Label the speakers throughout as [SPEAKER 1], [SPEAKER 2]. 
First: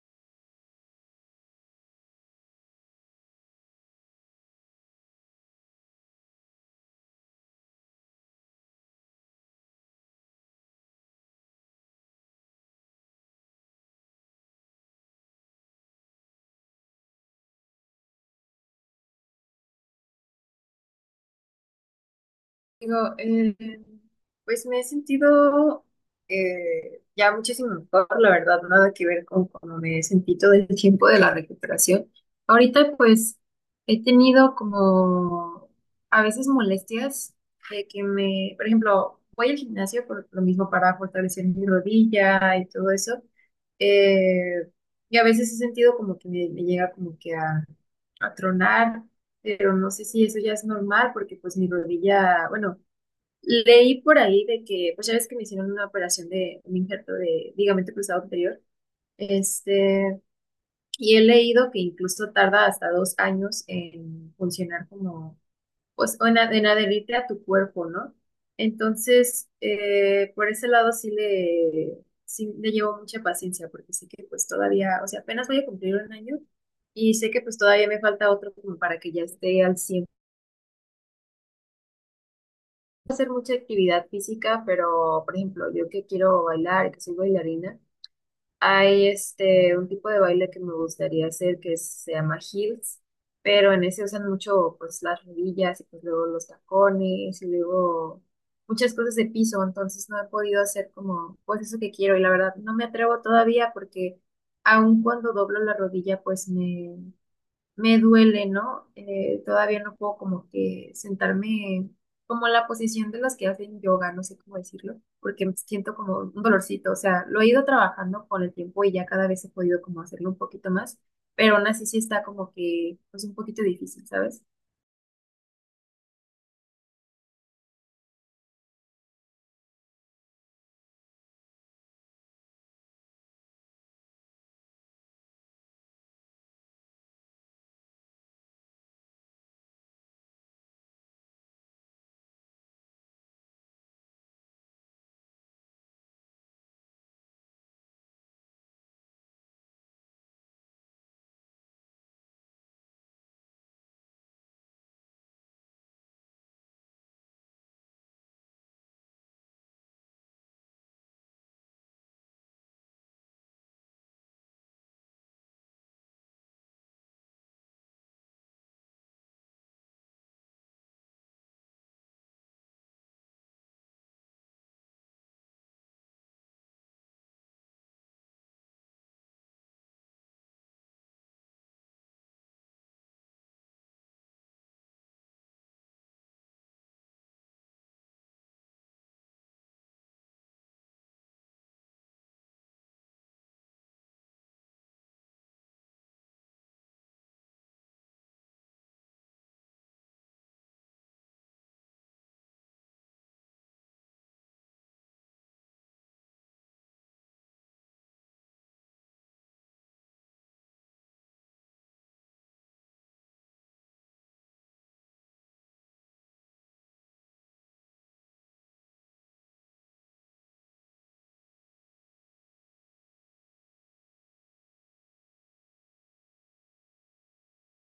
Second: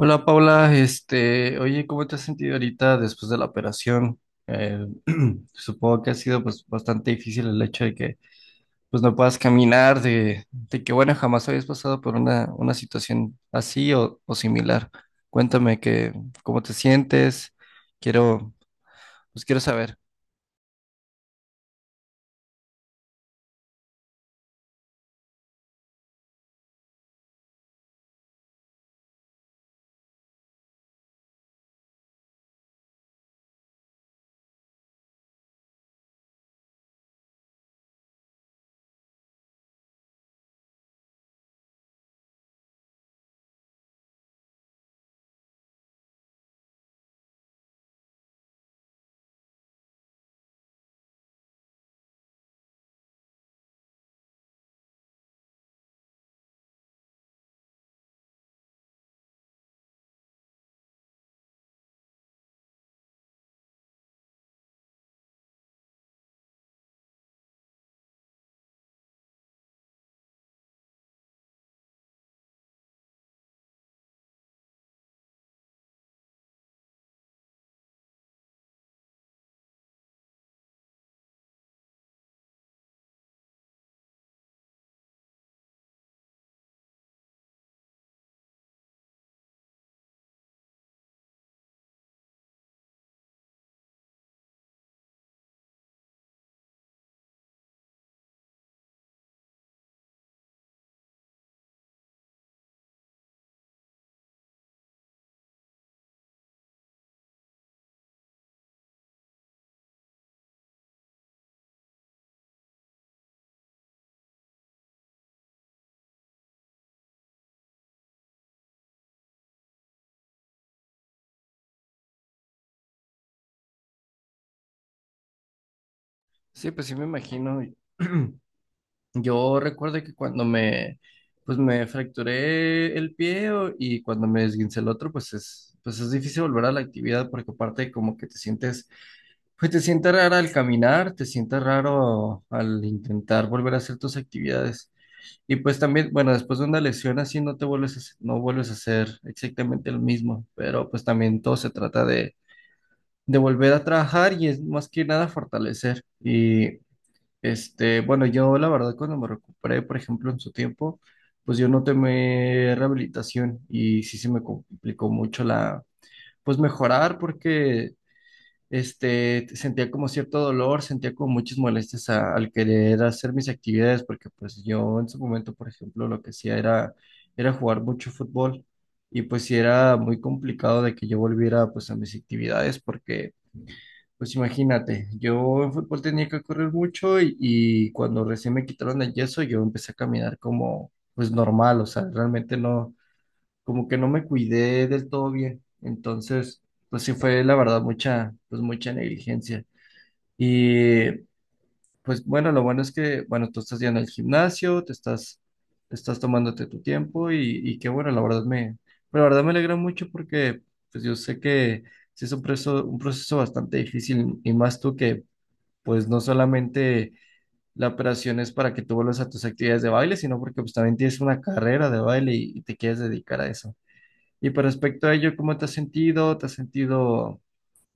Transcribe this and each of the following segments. [SPEAKER 1] Hola Paula, oye, ¿cómo te has sentido ahorita después de la operación? Eh, supongo que ha sido pues bastante difícil el hecho de que pues no puedas caminar, de que bueno, jamás habías pasado por una situación así o similar. Cuéntame que, cómo te sientes, quiero, pues quiero saber.
[SPEAKER 2] Digo, pues me he sentido ya muchísimo mejor, la verdad, nada que ver con cómo me he sentido desde el tiempo de la recuperación. Ahorita pues he tenido como a veces molestias de que me, por ejemplo, voy al gimnasio por lo mismo para fortalecer mi rodilla y todo eso. eh, y a veces he sentido como que me llega como que a tronar, pero no sé si eso ya es normal porque pues mi rodilla, bueno, leí por ahí de que, pues ya ves que me hicieron una operación de un injerto de ligamento cruzado anterior, este, y he leído que incluso tarda hasta 2 años en funcionar como, pues, o en, en adherirte a tu cuerpo, ¿no? Entonces, por ese lado sí le llevo mucha paciencia porque sé que pues todavía, o sea, apenas voy a cumplir 1 año. Y sé que pues todavía me falta otro como para que ya esté al cien, hacer mucha actividad física, pero por ejemplo, yo que quiero bailar, que soy bailarina, hay este un tipo de baile que me gustaría hacer que se llama heels, pero en ese usan mucho pues las rodillas y pues luego los tacones y luego muchas cosas de piso, entonces no he podido hacer como pues eso que quiero, y la verdad no me atrevo todavía porque aun cuando doblo la rodilla pues me duele, ¿no? Todavía no puedo como que sentarme como en la posición de las que hacen yoga, no sé cómo decirlo, porque siento como un dolorcito, o sea, lo he ido trabajando con el tiempo y ya cada vez he podido como hacerlo un poquito más, pero aún así sí está como que pues un poquito difícil, ¿sabes?
[SPEAKER 1] Sí, pues sí me imagino. Yo recuerdo que cuando me, pues me fracturé el pie y cuando me esguincé el otro, pues es difícil volver a la actividad porque aparte como que pues te sientes raro al caminar, te sientes raro al intentar volver a hacer tus actividades. Y pues también, bueno, después de una lesión así no te vuelves a, hacer- no vuelves a hacer exactamente lo mismo, pero pues también todo se trata de volver a trabajar y es más que nada fortalecer. Y bueno, yo la verdad cuando me recuperé, por ejemplo, en su tiempo, pues yo no tomé rehabilitación y sí se me complicó mucho pues mejorar porque, sentía como cierto dolor, sentía como muchas molestias al querer hacer mis actividades porque pues yo en su momento, por ejemplo, lo que hacía era, era jugar mucho fútbol y pues sí era muy complicado de que yo volviera pues a mis actividades porque pues imagínate, yo en fútbol tenía que correr mucho y cuando recién me quitaron el yeso yo empecé a caminar como pues normal, o sea, realmente no, como que no me cuidé del todo bien. Entonces, pues sí fue la verdad pues mucha negligencia. Y pues bueno, lo bueno es que, bueno, tú estás yendo al gimnasio, te estás tomándote tu tiempo y qué bueno, la verdad me alegra mucho porque pues yo sé que sí es un proceso bastante difícil y más tú que pues no solamente la operación es para que tú vuelvas a tus actividades de baile, sino porque pues también tienes una carrera de baile y te quieres dedicar a eso. Y por respecto a ello, ¿cómo te has sentido? ¿Te has sentido,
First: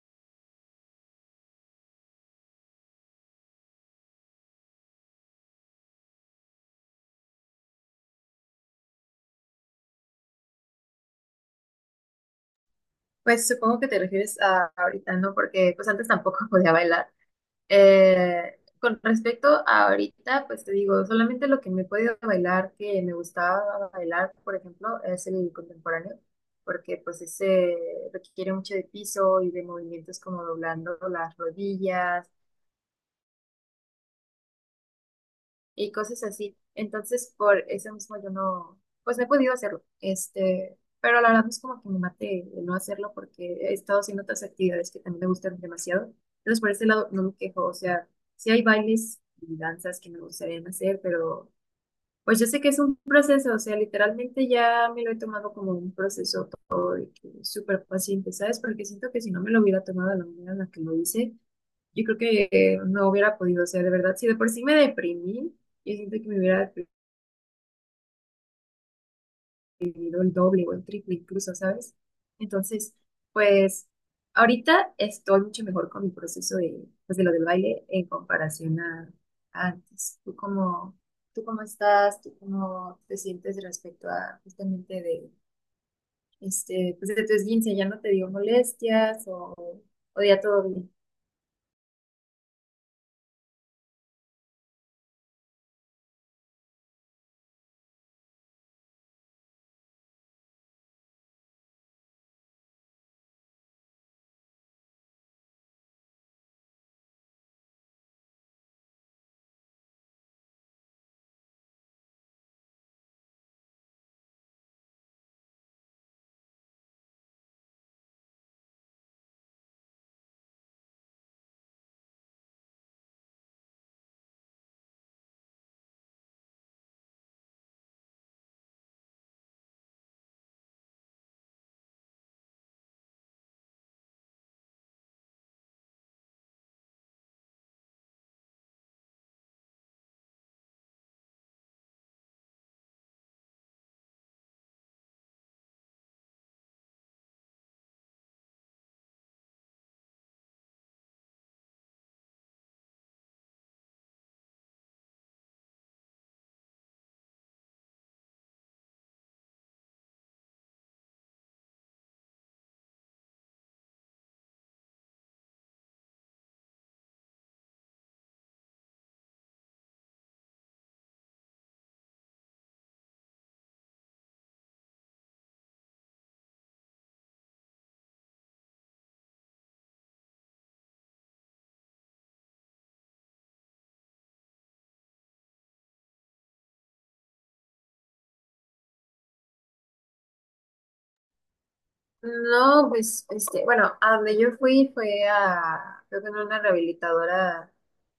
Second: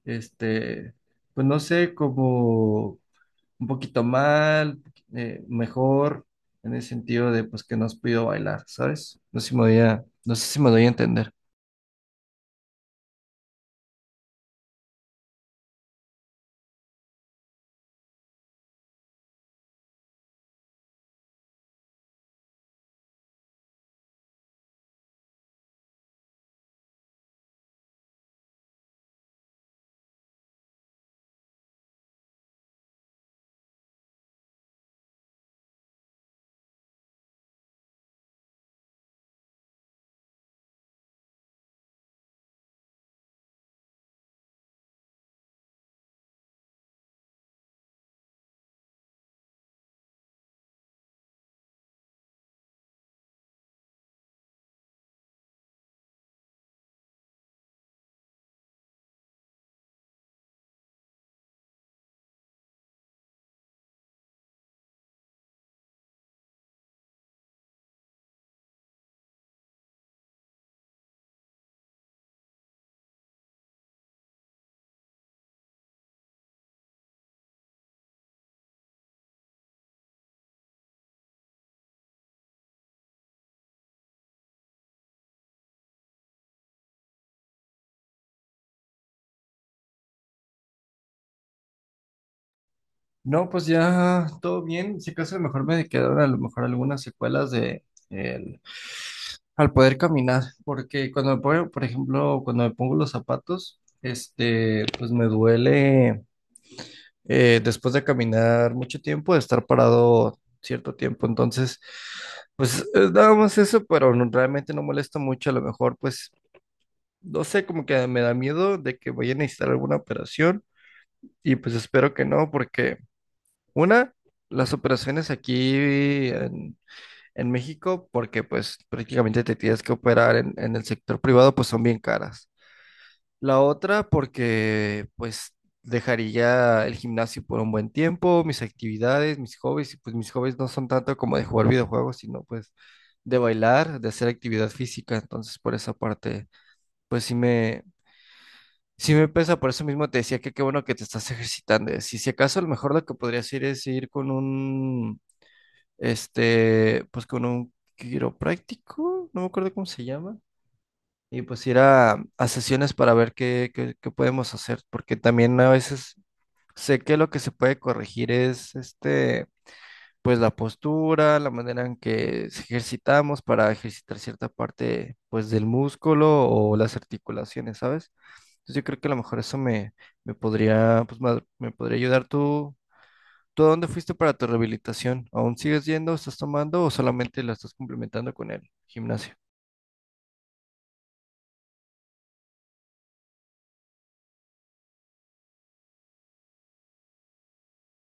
[SPEAKER 1] este, pues no sé, como un poquito mal, mejor, en el sentido de pues que no has podido bailar, ¿sabes? No sé si no sé si me doy a entender.
[SPEAKER 2] Pues supongo que te refieres a ahorita, ¿no? Porque pues antes tampoco podía bailar. Con respecto a ahorita, pues te digo, solamente lo que me he podido bailar, que me gustaba bailar, por ejemplo, es el contemporáneo, porque pues ese requiere mucho de piso y de movimientos como doblando las rodillas, y cosas así. Entonces, por eso mismo yo no, pues no he podido hacerlo. Pero la verdad no es como que me mate el no hacerlo porque he estado haciendo otras actividades que también me gustan demasiado. Entonces, por ese lado no me quejo. O sea, sí hay bailes y danzas que me gustaría hacer, pero pues yo sé que es un proceso. O sea, literalmente ya me lo he tomado como un proceso porque súper paciente, ¿sabes? Porque siento que si no me lo hubiera tomado de la manera en la que lo hice, yo creo que no hubiera podido, o sea, de verdad, si de por sí me deprimí, yo siento que me hubiera deprimido el doble o el triple incluso, ¿sabes? Entonces, pues ahorita estoy mucho mejor con mi proceso de, pues, de lo del baile en comparación a antes. Tú cómo estás? ¿Tú cómo te sientes respecto a justamente de, pues de tu esguince? ¿Ya no te dio molestias o ya todo bien?
[SPEAKER 1] No, pues ya todo bien. Si acaso a lo mejor me quedaron a lo mejor algunas secuelas de el, al poder caminar, porque cuando me pongo, por ejemplo, cuando me pongo los zapatos, pues me duele después de caminar mucho tiempo, de estar parado cierto tiempo. Entonces, pues es nada más eso, pero realmente no molesta mucho. A lo mejor, pues, no sé, como que me da miedo de que vaya a necesitar alguna operación y pues espero que no, porque una, las operaciones aquí en, en México, porque pues prácticamente te tienes que operar en el sector privado, pues son bien caras. La otra, porque pues dejaría el gimnasio por un buen tiempo, mis actividades, mis hobbies, y pues mis hobbies no son tanto como de jugar videojuegos, sino pues de bailar, de hacer actividad física. Entonces, por esa parte, pues sí me, sí me pesa, por eso mismo te decía que qué bueno que te estás ejercitando. Si acaso, a lo mejor lo que podrías ir es ir con un pues con un quiropráctico, no me acuerdo cómo se llama, y pues ir a sesiones para ver qué podemos hacer, porque también a veces sé que lo que se puede corregir es, pues la postura, la manera en que se ejercitamos para ejercitar cierta parte, pues del músculo o las articulaciones, ¿sabes? Entonces yo creo que a lo mejor me podría, pues, me podría ayudar. ¿Tú a dónde fuiste para tu rehabilitación? ¿Aún sigues yendo, estás tomando o solamente la estás complementando con el gimnasio?
[SPEAKER 2] No, pues, bueno, a donde yo fui fue a, creo que era una rehabilitadora,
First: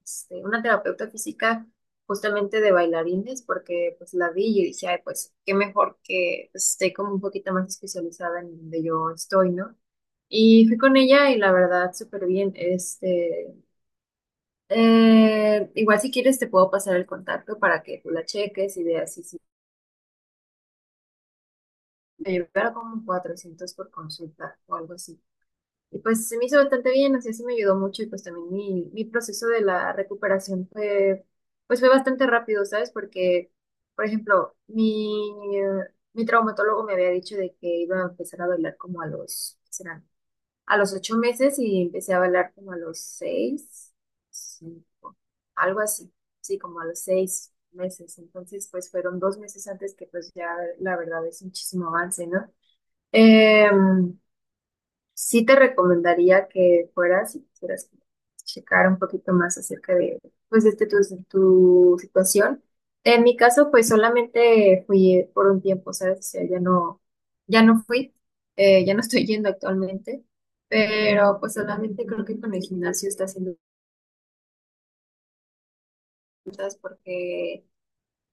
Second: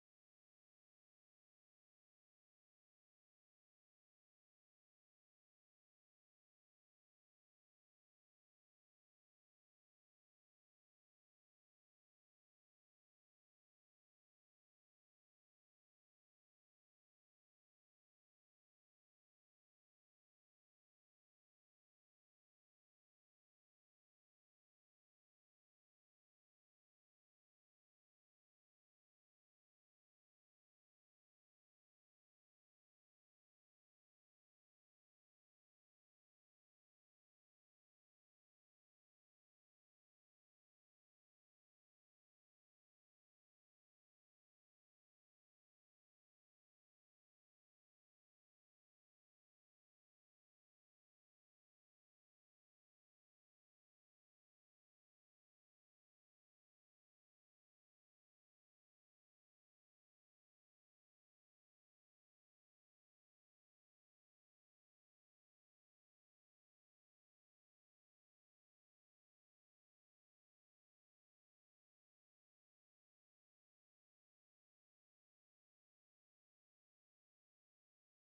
[SPEAKER 2] una terapeuta física justamente de bailarines, porque pues la vi y yo dije, ay, pues qué mejor que pues, esté como un poquito más especializada en donde yo estoy, ¿no? Y fui con ella y la verdad, súper bien, igual si quieres te puedo pasar el contacto para que tú la cheques y veas si, si te llevara como 400 por consulta o algo así. Y pues se me hizo bastante bien, así sí me ayudó mucho y pues también mi proceso de la recuperación fue, pues fue bastante rápido, ¿sabes? Porque, por ejemplo, mi traumatólogo me había dicho de que iba a empezar a bailar como a los, ¿qué serán? A los 8 meses, y empecé a bailar como a los seis, cinco, algo así, sí, como a los 6 meses. Entonces, pues fueron 2 meses antes, que pues ya la verdad es muchísimo avance, ¿no? Em, sí te recomendaría que fueras y quisieras checar un poquito más acerca de, pues, de tu, tu situación. En mi caso, pues solamente fui por un tiempo, ¿sabes? O sea, ya no, ya no fui, ya no estoy yendo actualmente, pero pues solamente creo que con el gimnasio está haciendo cosas porque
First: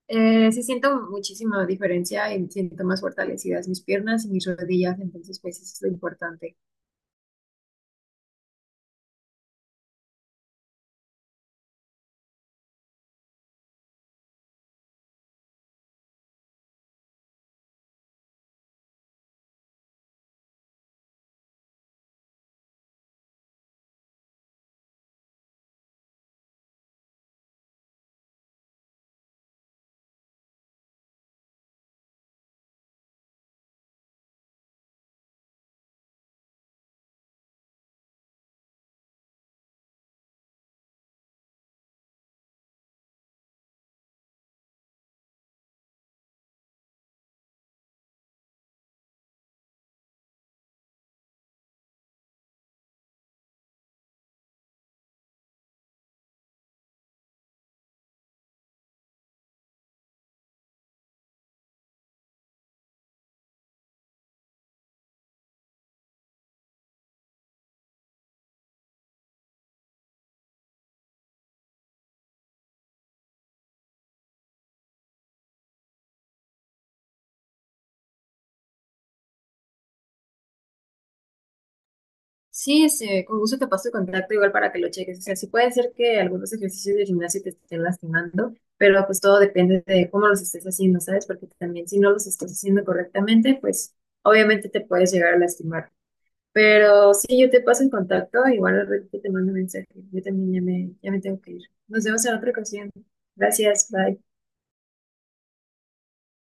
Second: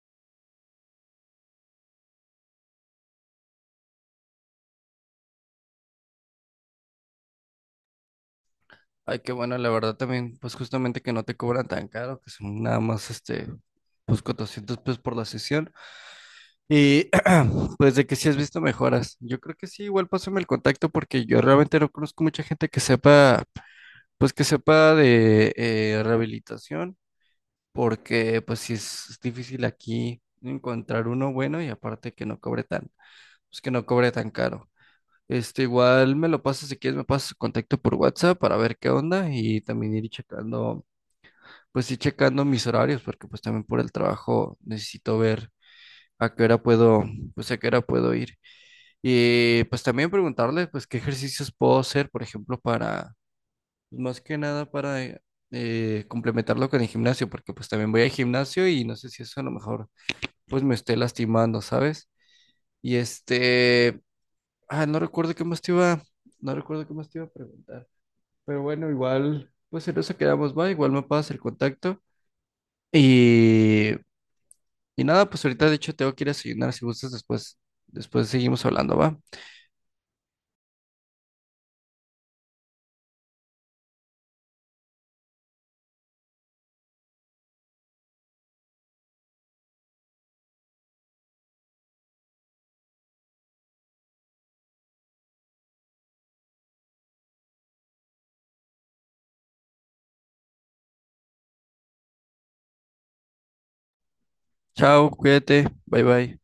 [SPEAKER 2] sí siento muchísima diferencia y siento más fortalecidas mis piernas y mis rodillas, entonces pues eso es lo importante.
[SPEAKER 1] Ay, qué bueno, la verdad también, pues justamente que no te cobran tan caro, que son nada más pues 400 pesos por la sesión. Y pues de que si has visto mejoras. Yo creo que sí, igual pásame el contacto porque yo realmente no conozco mucha gente pues que sepa de rehabilitación, porque pues sí es difícil aquí encontrar uno bueno y aparte que no cobre tan, pues que no cobre tan caro. Igual me lo pasas si quieres, me pasas su contacto por WhatsApp para ver qué onda y también ir checando, pues ir checando mis horarios, porque pues también por el trabajo necesito ver a qué hora puedo, pues a qué hora puedo ir. Y pues también preguntarle, pues qué ejercicios puedo hacer, por ejemplo, pues, más que nada para complementarlo con el gimnasio, porque pues también voy al gimnasio y no sé si eso a lo mejor pues me esté lastimando, ¿sabes? Y ah, no recuerdo qué más te iba, no recuerdo qué más te iba a preguntar. Pero bueno, igual, pues en eso quedamos, va. Igual me pasas el contacto. Y, y nada, pues ahorita de hecho tengo que ir a desayunar. Si gustas, después, después seguimos hablando, va.
[SPEAKER 2] Sí, con gusto te paso el contacto igual para que lo cheques. O sea, sí puede ser que algunos ejercicios de gimnasio te estén lastimando, pero pues todo depende de cómo los estés haciendo, ¿sabes? Porque también si no los estás haciendo correctamente, pues obviamente te puedes llegar a lastimar. Pero sí, yo te paso el contacto, igual al ratito te mando un mensaje. Yo también ya me tengo que ir. Nos vemos en otra ocasión. Gracias, bye.
[SPEAKER 1] Chao, cuídate. Bye bye.